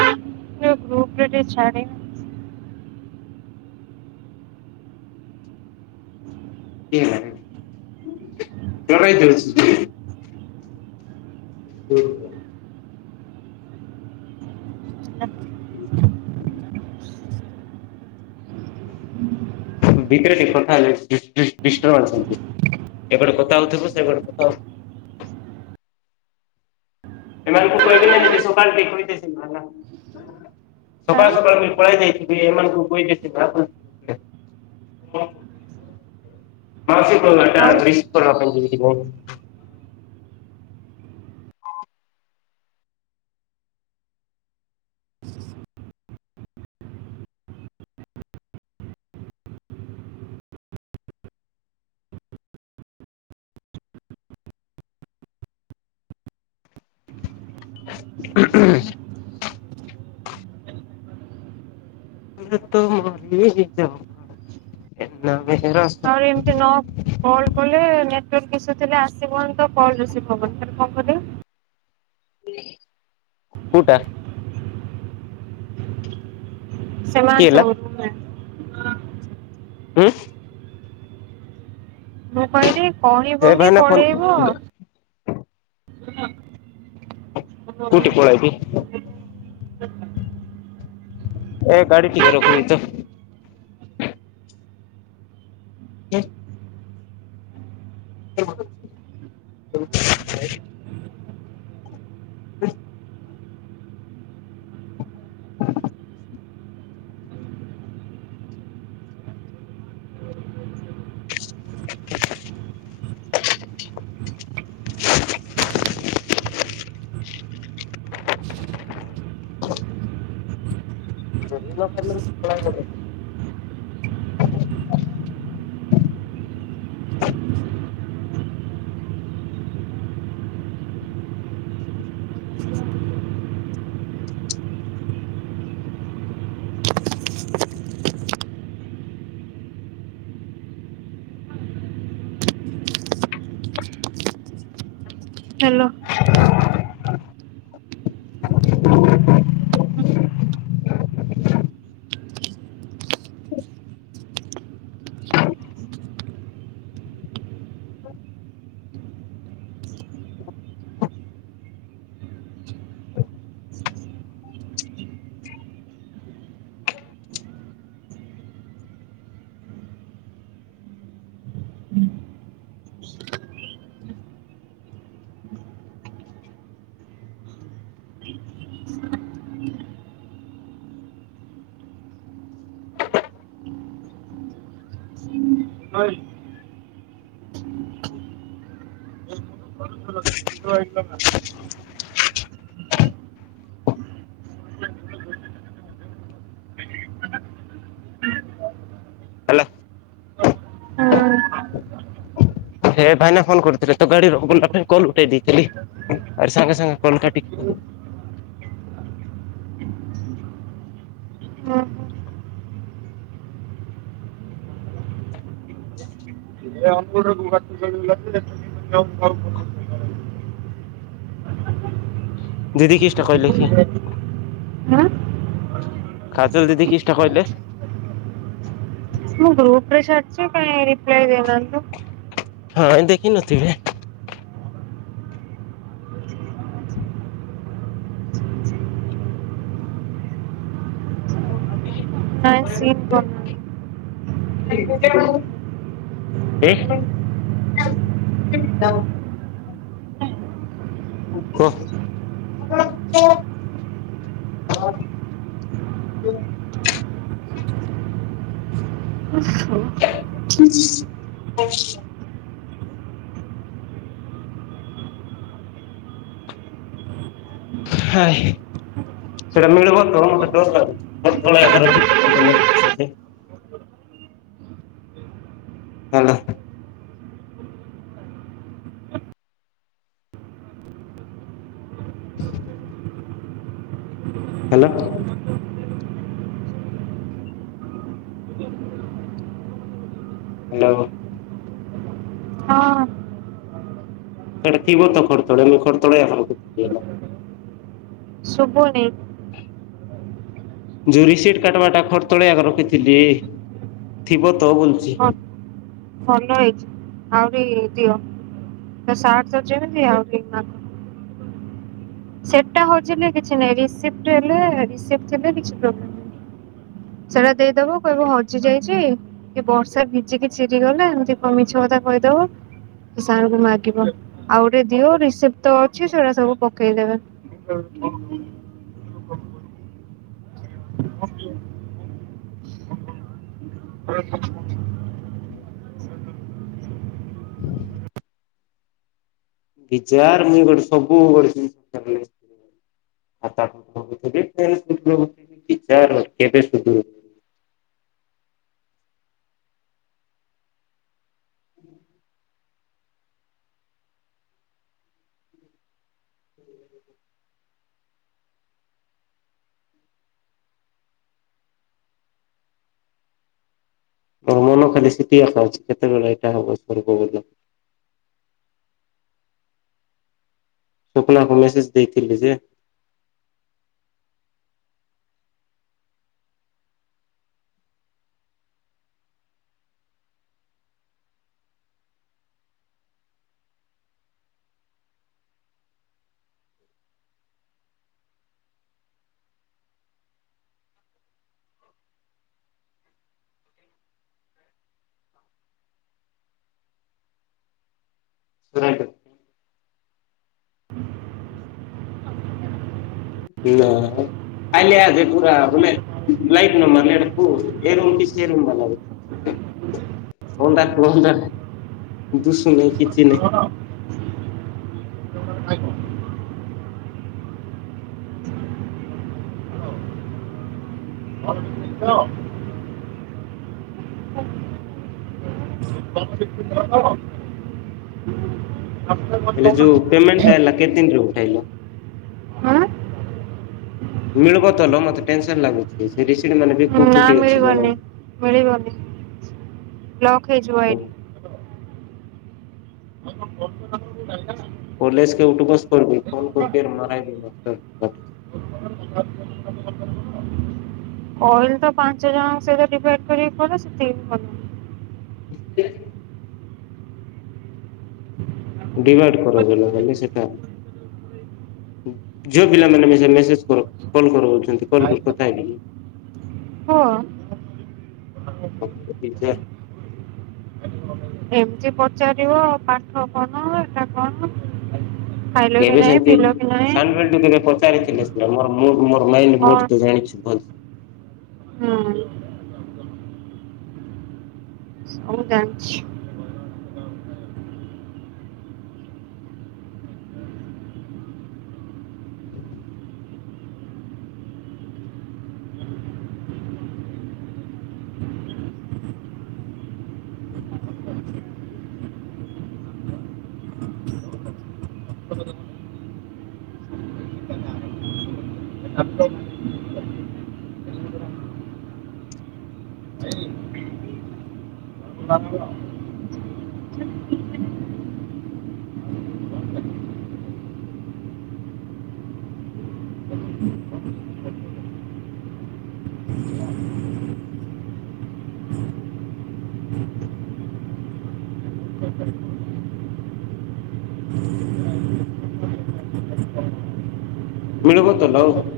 ଗ୍ରୁପରେ ଟିକେ ଛାଡ଼ିନୁ କିଏ ଜାଣିନି [unintelligible] ହୁଁ [unintelligible] ଏପଟେ କଥାହଉଥିବ ସେପଟେ କଥା ହ ଏମାନଙ୍କୁ କହିବି ନି ସକାଳୁ ଦେି ହାଁ ସକାଳୁ ସକାଳୁଁ ପଳେଇ ଯାଇଥିଲି ଏମାନଙ୍କୁ କହି ଯାଇଥିଲି ମାଟା ଆଉ [unintelligible] [inaudible] [inaudible] [unintelligible] ଆଉ ଏମତି ନ କଲ୍ କଲେ ନେଟର ଇସୁ ଥିଲେ ଆସିବନି ତ କଲ ରିସିଭ ହବନି ତାହେଲେ କଣ କରିବା। କୋଉଟା? କିଏ ହେଲା [unintelligible] ହୁଁ? ମୁଁ କହିଲି ଏ କହିବନି ଭାଇନା ଫୋନ୍ ପଳେଇବ। [inaudible] କୋଉଟି କୋଳା ହ୍ୟାଲୋ ହେଇତି? ଏ ଗାଡ଼ି ଟିକେ ରଖବି ତ। କେ [unintelligible] [unintelligible] [inaudible] ସେଦିନ ଠାରୁ ଖୋଳା ହେଇନ ହ୍ୟାଲୋ। ହେଲା ହଁ ହେ ଭାଇନା ଫୋନ କରୁଥିଲେ ତ ଗାଡି ର ପାଇଁ କଲ୍ ଉଠେଇ ଦେଇଥିଲି। ଆରେ ସାଙ୍ଗେ ସାଙ୍ଗେ କଲ୍ କାଟିକି ହୁଁ ଅଙ୍ଗ [unintelligible] ଦିଦି କିଛିଟା କହିଲେ କି ଆ [unintelligible] କାଜଲ୍ ଦିଦି କିଛିଟା କହିଲେ। ମୁଁ ଗ୍ରୁପ ରେ ଛାଡିଛି କେହି ରିପ୍ଲାଏ ଦେଇନାହାନ୍ତିତ। ହଁ ଏ ଦେଖିନଥିବେ। ହ ହ [unintelligible] ନାଇଁ ସିନ୍ କରିନାହାନ୍ତି। [unintelligible] [unintelligible] ହ [unintelligible] [unintelligible] ହାଏ ସେଇଟା ମିଳିବତ ମତେ ଡରଲାଗୁଛି [unintelligible] ଚ [inaudible] [unintelligible] ହାଲୋ। ହାଲୋ। ହଁ! ସେଇଟା କିବତ ଖଟତଳେ ମୁଁ ଖଟତଳେ ଆଉଦେଇନ। ଶୁବୁନି। ଯୋଉ ରସିଟ କାଟବାଟା ଖରତଳିଆଗ ରଖିଥିଲି ଥିବ ତ ବୋଲ ହଁ। ଭଲ ହେଇଛି ଆହୁରି ଦିଅ ତ ସାଟ ଯେମିତି ଆହୁରି। ସେଟା ହଜିଲେ କିଛି ନାହିଁ ରିସିପ୍ଟ ହେଲେ କିଛି ରିସିପ୍ଟ ଥିଲେ କିଛି ପ୍ରୋବ୍ଲେମ ନାହିଁ। ସେଇଟା ଦେଇଦବ କହିବ ହଜି ଯାଇଛି। କି ବର୍ଷା ଭିଜିକି ଚିରିଗଲେ ଏମିତି କଁ ମିଛ କଥା କହିଦବ। ସାରଙ୍କୁ ମାଗିବ ଆଉ ଗୋଟେ ଦିଅ ରିସିପ୍ଟ ତ ଅଛି ସେଟା ସବୁ। ପକେଇ ଦେବ। [unintelligible] ବିଚାର ମୁଇଁ ଗୋଟେ ସବୁ ଗୋଟେ ଜିନାରିଲ। [unintelligible] ହୁଁ [unintelligible] ମୋମନ ଖାଲି ସେଟିଆ ଖାଉଛି କେତେବେଳେ ଏଇଟା ହବ ସେପଟେ ପବନ ସ୍ୱପ୍ନାକୁ ମେସେଜ ଦେଇଥିଲି ଯେ। ଶଟ [unintelligible] ନା କାଲି ଆସେ ପୁରା ଭଲେ। ଲାଇଟ୍ ନ ମାରିଲେ ଏଟା କୋଉ ରୁମ୍ ଏ ରୁମ୍ କି ସେ ରୁମ୍ ବାଲରେ। ଅଣ୍ଡା ଅଣ୍ଡା ଦୁଷୁନହିଁ କିଛି ନାହିଁ। ହଁ [unintelligible] [unintelligible] ହ [inaudible] ହେଲେ ଯୋଉ ପେମେଣ୍ଟା ହେଲା କେତେ ଦିନରେ ଉଠେଇଲ? ଆଁ ମିଳିବ ତଲ ମତେ ଟେନସନ ଲାଗୁଛି ସେ ରିସିପ୍ଟ ମାନେ- ବି ନା କୁକୁଟି ଅଛି ମିଳିବନି ଜଣେ ମିଳିବନି ଲକ୍ ହେଇଯିବ ଆଇ ଡି। [unintelligible] ପୋଲିସକି ଉଠୁବସ କରିବି ଫୋନ କରିବି ମାରା [inaudible] କଲ୍ ତ ପାଞ୍ଚ ଜଣଙ୍କ ସହିତ ଡିଭାଇଡ କରିବାକୁ ପଡିବ ସେଥିପାଇଁ। ଡିଭାଇଡ କର [inaudible] ସେଟା ଝିଅ ପିଲାମାନେ ମେସେ ମେସେଜ କର କଲ୍ କରଉଛନ୍ତି, କଲ୍ କର କଥା ହେବି। ହଁ। [inaudible] ଏମିତି ପଚାରିବ ପାଠ କଣ ଏଟା କଣ? ଖାଇଲ କି ନାହିଁ ପିଇଲ କି ନାହିଁ? ଟିକେ ପଚାରିଥିଲେ ମୋର ମୁଁ ମୋର ମାଇଣ୍ଡ ମୋର ତୁ କଣ ତ ଜାଣିଛୁ ଭଲ ହୁଁ। ହଉ ଜାଣିଛି। ମିଳିବ ତାହାଲେ ଆଉ।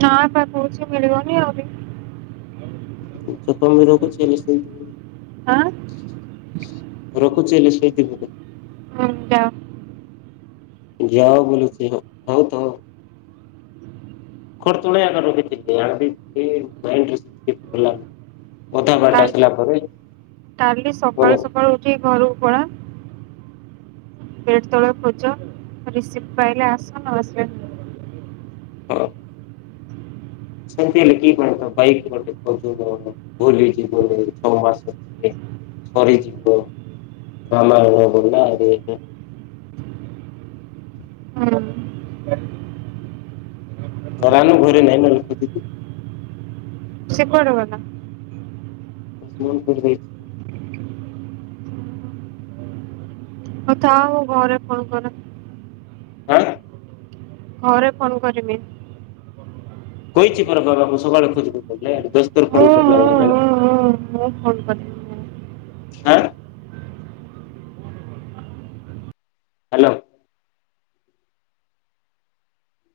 ନାଁ ବା କହୁଛି ମିଳିବନି ଆହୁରି ସକାଳୁ [inaudible] କରୁଛି ଏଇନା ସେଇ ହାଁ। ରଖୁଛି ହେଲେ ସେଇଥି ହୁଁ ଯାଅ ଯାଅ ବୋଲୁଛି ହଉ ହଉ ତ ଖଟ ତଳେ ଏକା [inaudible] ଅଧା ବାଟ କାଲି ଆସିଲା ପରେ [inaudible] ଠି ଘରକୁ ପଳା। ପେଟ ତଳେ ଖୋଜ ରିସିଭ ପାଇଲେ ଆସ ନ ଆସିଲେ ଅଛନ୍ତି ହେଲେ କିଏ କୁଆଡେ଼ ତ ବାଇକ୍ [inaudible] ଭୁଲି ଯିବରେ ଛଅ ମାସରେ ସରି ଯିବ। ଗ୍ରାମାର ବହି ନାଆ ଏବେ ହୁଁ। [inaudible] ଘରେ ନହିଁ ବୋଲି କିଛି ସିଏ କୁଆଡେ ଗଲା? [inaudible] କୁଛଭି ଆଉ ଥାଉ ଘରେ ଫୋନ୍ କରେ। ଆଁ! ଘରେ କଣ କରିବି। କହିଛି ପରା ବାବା ମୁଁ ସକାଳୁ ଖୋଜିବୁ କହିଲେ ଦଶ ଥର ମୁଁ ଫୋନ୍ କରିଲା ମୁଁ ବେଳେ ମୁଁ ମୁଁ ମୁଁ ଫୋନ୍ କଲି। ଆଁ? ହାଲୋ!